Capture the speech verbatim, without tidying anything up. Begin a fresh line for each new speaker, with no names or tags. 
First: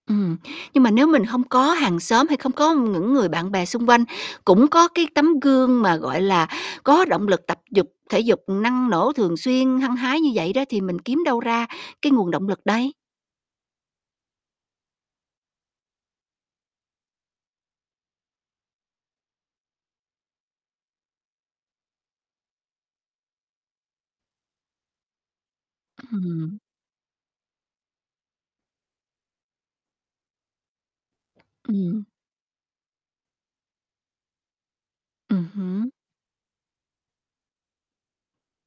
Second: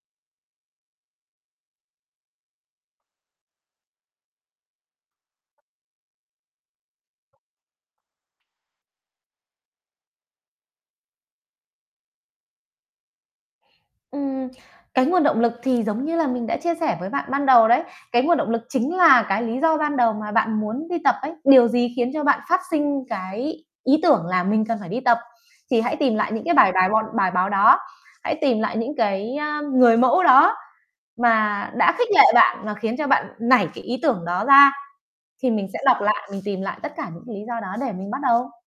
Ừm, nhưng mà nếu mình hông có hàng xóm hay không có ngững người bạn bè xung quanh cũng có cái tấm gương mà, gọi là, có động lực tập dục thể dục năng nổ, thường xuyên, hăng hái như vậy đó thì mình kiếm đâu ra cái nguồn động lực đây?
Ừm, cái nguồn động lực thì giống như là mình đã chia sẻ với bạn ban đầu đấy. Cái nguồn động lực chính là cái lý do ban đầu mà bạn muốn đi tập ấy, điều gì khiến cho bạn phát sinh cái ý tưởng là "mình cần phải đi tập" thì hãy tìm lại những cái
Ừm.
bài bài bọn bài báo đó. Hãy tìm lại những cái, ơ, người mẫu đó mà đã
Ừm.
khích lệ bạn và khiến cho bạn nảy cái ý tưởng đó ra,
Ừm
thì mình sẽ
hứm.
đọc lại, mình tìm lại tất cả những lý do đó để mình bắt đầu.